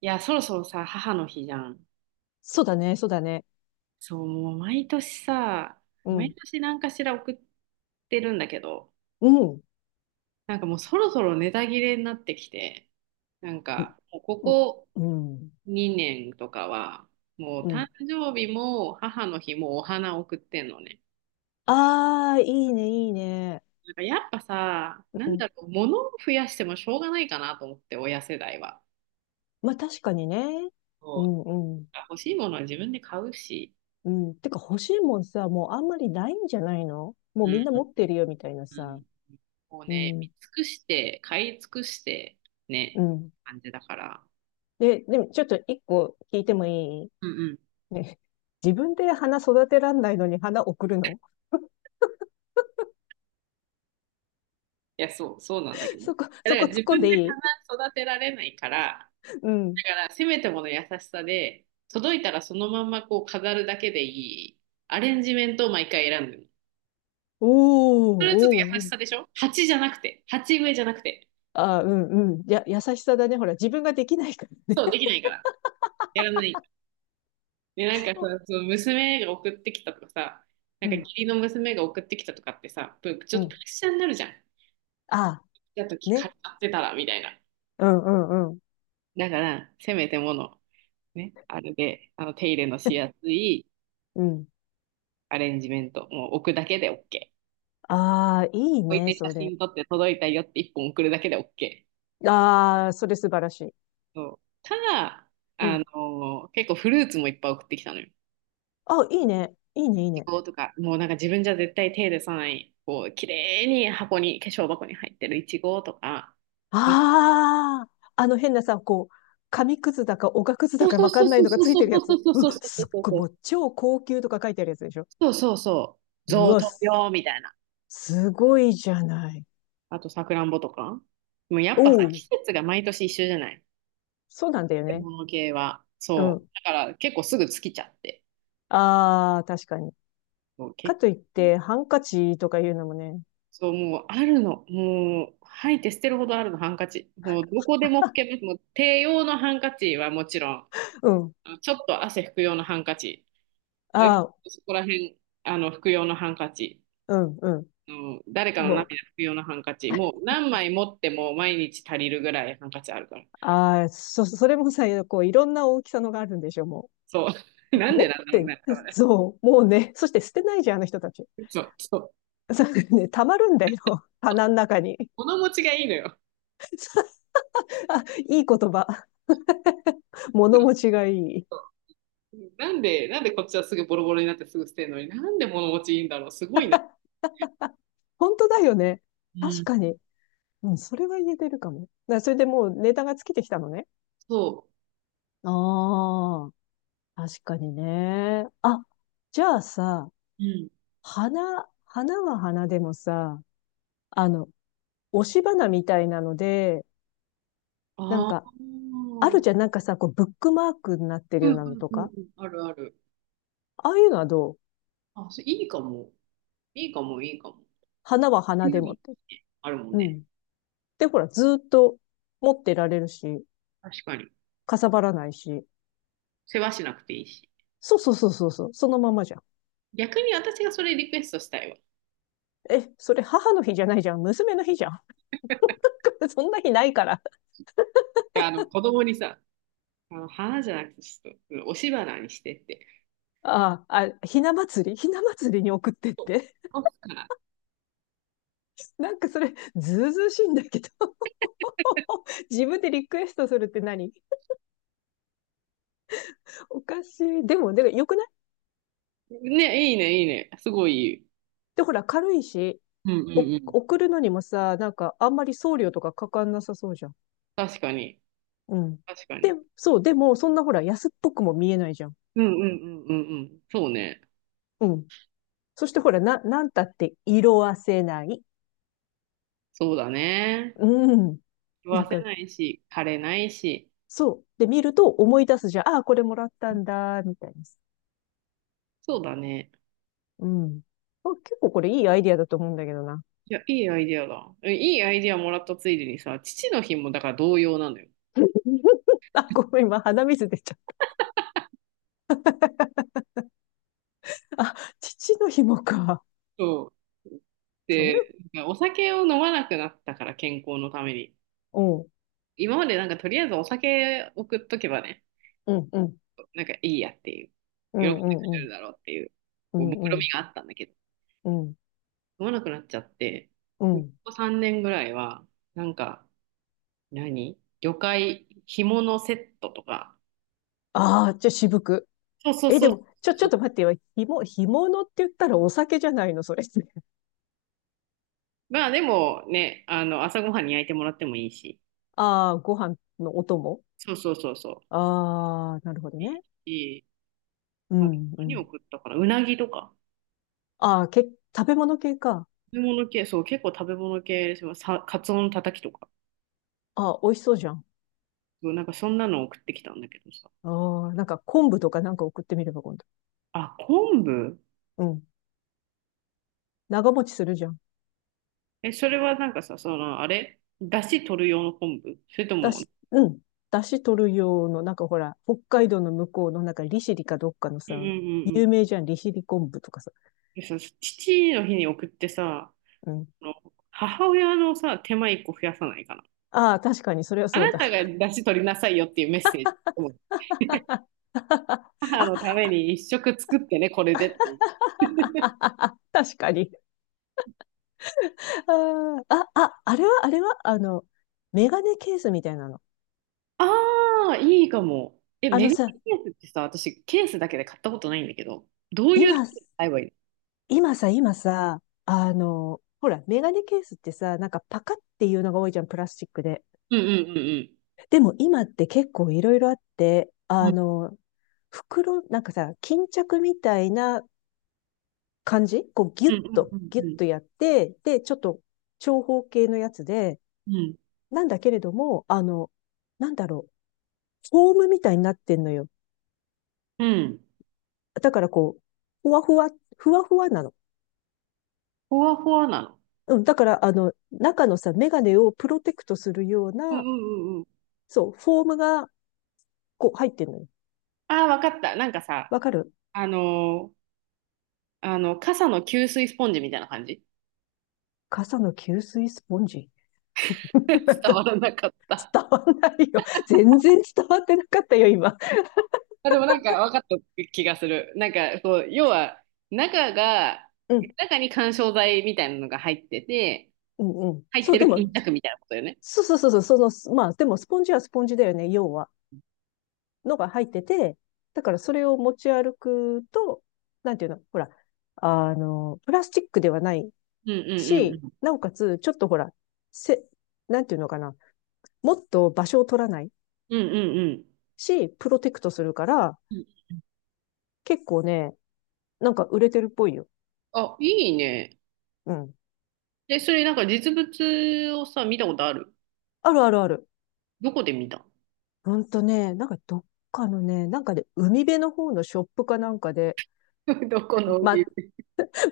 いや、そろそろさ、母の日じゃん。そうだね、そうだね。そう、もう毎年さ、う毎ん。年何かしら送ってるんだけど、うん。もうそろそろネタ切れになってきて、うん。もうここうん。2年とかは、もうう誕ん。生日も母の日もお花送ってんのね。ああ、いいね、いいね。なんかやっぱさ、なうんん。だろう、物を増やしてもしょうがないかなと思って、親世代は。まあ確かにね。うそう、ん、うん。欲しいものは自分で買うし。うん。てか欲しいもんさ、もうあんまりないんじゃないの、もううみんな持ん、ってるよ、みたいなうさ。んこううね、見ん。尽くして、買い尽くして、うね、ん。感じだから。でもちょっと一個聞いてもいい？うんうん。いね。自分で花育てらんないのに花送るの？ や、そう、そうなんだけ ど。いそこ、やそだこから突っ自込ん分ででいい？花育てられないから、うん。だからせめてもの優しさで、届いたらそのまんまこう飾るだけでいいアレンジメントを毎回選んでる。おそれはちょっと優ー、おしー、さでしょ、鉢じゃなくて、鉢植えじゃなくて。ああ、うんうん。や、優しさだね。ほら、自分ができないからね。そう、できないから。やらない。で、なんかさ、その娘が送ってきたとかさ、なうんか義ん、理の娘が送ってきたとかってさ、ぷちょうっとプレん。ッシャーになるじゃん。ああ、たときね。借りてたらみたいな。うんうんうん。だからせめてものねあるで、あの手入れのしや すいうん。アレンジメント、もう置くだけでオッケー。ああ、いい置いね、て写それ。真撮って届いたよって一本送るだけでオッケああ、それ素晴らしい。ー。そうただうん。結構フルーツもいっぱい送ってきたのよ。あ、いいね。いいね、いいいちね。ごとかもうなんか自分じゃ絶対手入れさないこう綺麗に箱に化粧箱に入ってるいちごとか。ああ、あの変なさ、こう、紙くずだか、おがくずそだうかそうわかそうんないそうのがそうついてるそやうつ。そううそうわ、そすうっそうごい、そもうう超高級とか書いてあるやつでしょ。そうそうそううそうそうそう、贈わ、答品みたいな。すごいじゃない。あと、さくらんぼとか。もうやっおぱさ、お、季節が毎年一緒じゃない、そうなんだよ食べね。物系は。うそう。ん。だから結構すぐ尽きちゃって。ああ、確かに。そう、か結といって、ハンカチとか言うのもね。そう、もうあるの。もう、吐いて捨てるほどあるの、ハンカチ。もうどこでも拭けます。もう手用のハンカチはもちろん、うん。あのちょっと汗拭く用のハンカチ。え、ああ、そこら辺、拭く用のハンカチ。うん、うあの誰かん。の涙拭もく用のハンカう。チ。もう 何枚持っても毎日足りるぐらいハンカチあるから。ああ、それもさ、こう、いろんな大きさのがあるんでしょ、もそう。う。なん持でなっんだろうて、ね。多分ねそう、もうね、そして捨てないじゃん、あの人たち。そう。そう、そうね、溜まるんだよ、棚の中に。物持ちがいいのよ。あ、いい言葉。物持 ちがいい。なんで、なんでこっちはすぐボロボロになってすぐ捨てるのに、なんで物持ちいいんだろう、すごいな。本当だよね。う確ん。かに。うん、それは言えてるかも。だそれでもうネタが尽きてきたのね。そああ、確かにね。あ、じゃあさ、う。うん。花、花は花でもさ、あの、押し花みたいなので、なんああ。か、うあるんじゃん、なんかさ、こう、ブックマークになってるうようんなうのんとか、うん。あるある。ああいうのはどう？あ、それいいかも。いいかも、いいかも。花は花有でもっ利て。あるもんうね。ん。で、ほら、ずーっと持ってられるし、確かに。かさばらないし。世話しなくていいし。そうそうそうそうそう、そのままじゃん。逆に私がそれリクエストしたいわ。いえ、それ母の日じゃないじゃん、娘の日じゃん。そんな日ないから。や、子供にさ、花じゃなくて、ちょっと、うん押し花にしてって。ああ、あ、ひな祭りに送ってっそうて。押すから。なんかそれ、ずうずうしいんだけど。自分でリクエストするって何？おかしい。でも、で、よくない？ね、いいね、いいね。すごいいい。で、ほら、軽いし、うんうんお、うん。送るのにもさ、なんか、あんまり送料とかかかんなさそうじゃん。確かに。うん。確かで、に。そう、でも、そんなほら、安っぽくも見えないじゃん。うんうんうんうんうん。そうね。うん。そしてほら、なんたって色あせない。そうだね。うん。食なわんせか、ないし、枯れないし。そう。で、見ると思い出すじゃん。ああ、これもらったんだ、みたいな。そうだね。うん。あ、結構これいいアイディアだと思うんだけどな。いや、いいアイディアだ。えいいアイディアもらったついでにさ、父の日もだから同様なのよ。あ、ごめん、今鼻水出ちゃった。あ、父の日もか。そう。それ、で、なんかお酒を飲まなくなったから、健康のために。うん、うん、今までなんかとりあえずお酒送っとけばね、うん、なんかいいやっていう、う喜んん、でうくん、れうるん、だろうっていう、うこう目論みん、があったんだけど、うん、飲まなくなっちゃって、うこん。こ3年ぐらいは、なんか、何魚介紐のセットとか。ああ、じゃあ渋く。そうそうえ、そでうも、ちそょっう。と待ってよ。ひも、干物って言ったらお酒じゃないの、それって。まあでもね、朝ごはんに焼いてもらってもいいし。ああ、ご飯のお供？そうそうそうそう。ああ、なるほどいね。い、いい。うあとん、う何をん。食ったかな、うなぎとか。ああ、食べ物系か。食べ物系、そう、結構食べ物系ですよ。さ、カツオのたたきとか。ああ、美味しそうじゃん。そうなんかそんなの送ってきたんだけどさ。ああ、なんか昆布とかなんか送ってみれば今度。あ、昆布うん。長持ちするじゃん。え、それはなんかさ、その、あれ、だし取る用の昆布、それとだも、し、うん。だし取る用の、なんかほら、北海道の向こうの、なんか利尻かどっかのうんうんうさ、んう有名ん。じゃん、利尻昆布とかさ。でさ、父の日に送ってさ、うん。あの母親のさ、手間一個増やさないかな。ああ、確かに、それはあそうなただ。が出汁取りなさいよっていうメッセージ。うん、 母のためあ、に一食作ってね、これでっていう。確かに。あー、あ、ああれは、あれは、あの、メガネケースみたいなの。ああ、いいかも。え、あメのガネさ、ケースってさ、私ケースだけで買ったことないんだけど、どういう今、時に買えばいいの？今さ、あの、ほら、メガネケースってさ、なんかパカっていうのが多いじゃん、プラスチックで。うんうんうんでも今って結構いろいろあって、うん。あうんの、袋、なんかさ、巾着みたいな感じ、こうギうュんッと、うんギュうッんとやって、で、ちょっと長方形のやつで、うん。なんだけれども、あの、なんだろう、フォームみたいになってんのよ。うん。だからこう、ふわふわ、ふわふわなの。ふわふわなの。うん、だから、あの、中のさ、メガネをプロテクトするよううんうな、んうんうん。そう、フォームが、こう、入ってんのよ。ああ、わかった。なんかさ、わかる？あのー傘の吸水スポンジみたいな感じ？ 傘の吸水スポンジ。伝わらなかった。伝わんないよ。全然伝わってなかったよ、今。あ、でもなんか分かった気がする。なんかそう、要は中が、うん、中に緩衝材みたいなのが入ってて、うん、うん。入っそう、てでるも、巾着みたいなことよね。そうそうそうそう、その、す、まあ、でもスポンジはスポンジだよね、要は。のが入ってて、だからそれを持ち歩くと、なんていうの、ほら、あの、プラスチックではないうんうんうんし、うん。なおかつ、ちょっとほら、せ、なんていうのかな、もっと場所を取らないうんうんうん。し、プロテクトするから、いい結構ね、なんか売れてるっぽいよ。あ、いいね。うん。で、それなんか実物をさ、見たことある？あるあるある。どこで見た？ ほんとね、なんかどっかのね、なんかで、海辺の方のショップかなんかで、どこの帯？ま、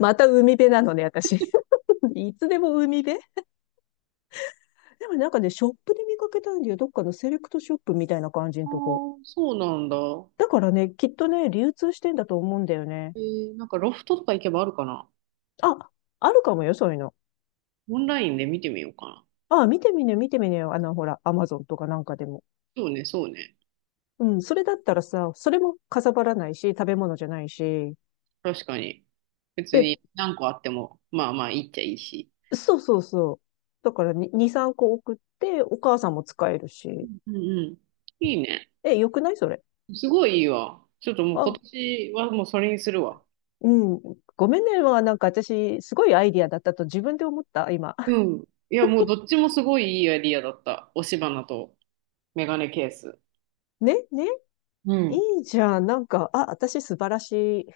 また海辺なのね、私。いつでも海辺。でもなんかね、ショップで見かけたんだよ。どっかのセレクトショップみたいな感じのあとこ。ーそうなんだ。だからね、きっとね、流通してんだと思うんだよね。えーなんかロフトとか行けばあるかな？あ、あるかもよ、そういうの。オンラインで見てみようかな。あ、見てみね、見てみねよ。あの、ほら、アマゾンとかなんかでも。そうね、そうね。うん、それだったらさ、それもかさばらないし、食べ物じゃないし。確かに。別で、に何個あっても、まあまあいいっちゃいいし。そうそうそう。だから2、2、3個送って、お母さんも使えるし。うんうん。いいね。え、よくないそれ？すごいいいわ。ちょっともう今あ、年はもうそれにするわ。うん。ごめんね。まあなんか私、すごいアイディアだったと自分で思った、今。う ん。いや、もうどっちもすごいいいアイディアだった。押し花とメガネケース。ねね、ういん。いじゃん。なんか、あ、私素晴らしい。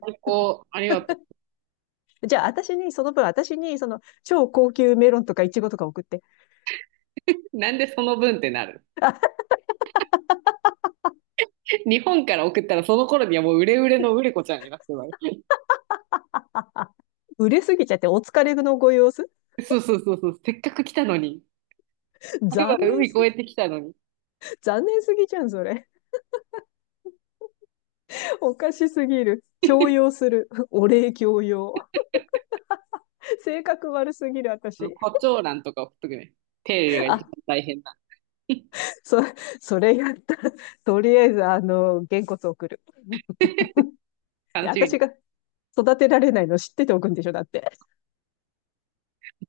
最高。ありがとじゃあ、私に、その分、私に、その、超高級メロンとかイチゴとか送って。う。なんでその分ってなる？日本から送ったらその頃にはもう売れ売れの売れ子ちゃんになってるわよ。売れすぎちゃって、お疲れのご様子。そうそうそうそう。せっかく来たのに。あれは残るば念るす海越ぎ、えてきたのに。残念すぎじゃん、それ。おかしすぎる。強要する。お礼強要。性格悪すぎる、あの私。胡蝶蘭とか送っとくね。手入れが一あ、番大変だ。そ、それやったら。とりあえず、あの、げんこつ送る。楽しみに。私が育てられないの知ってておくんでしょ、だって。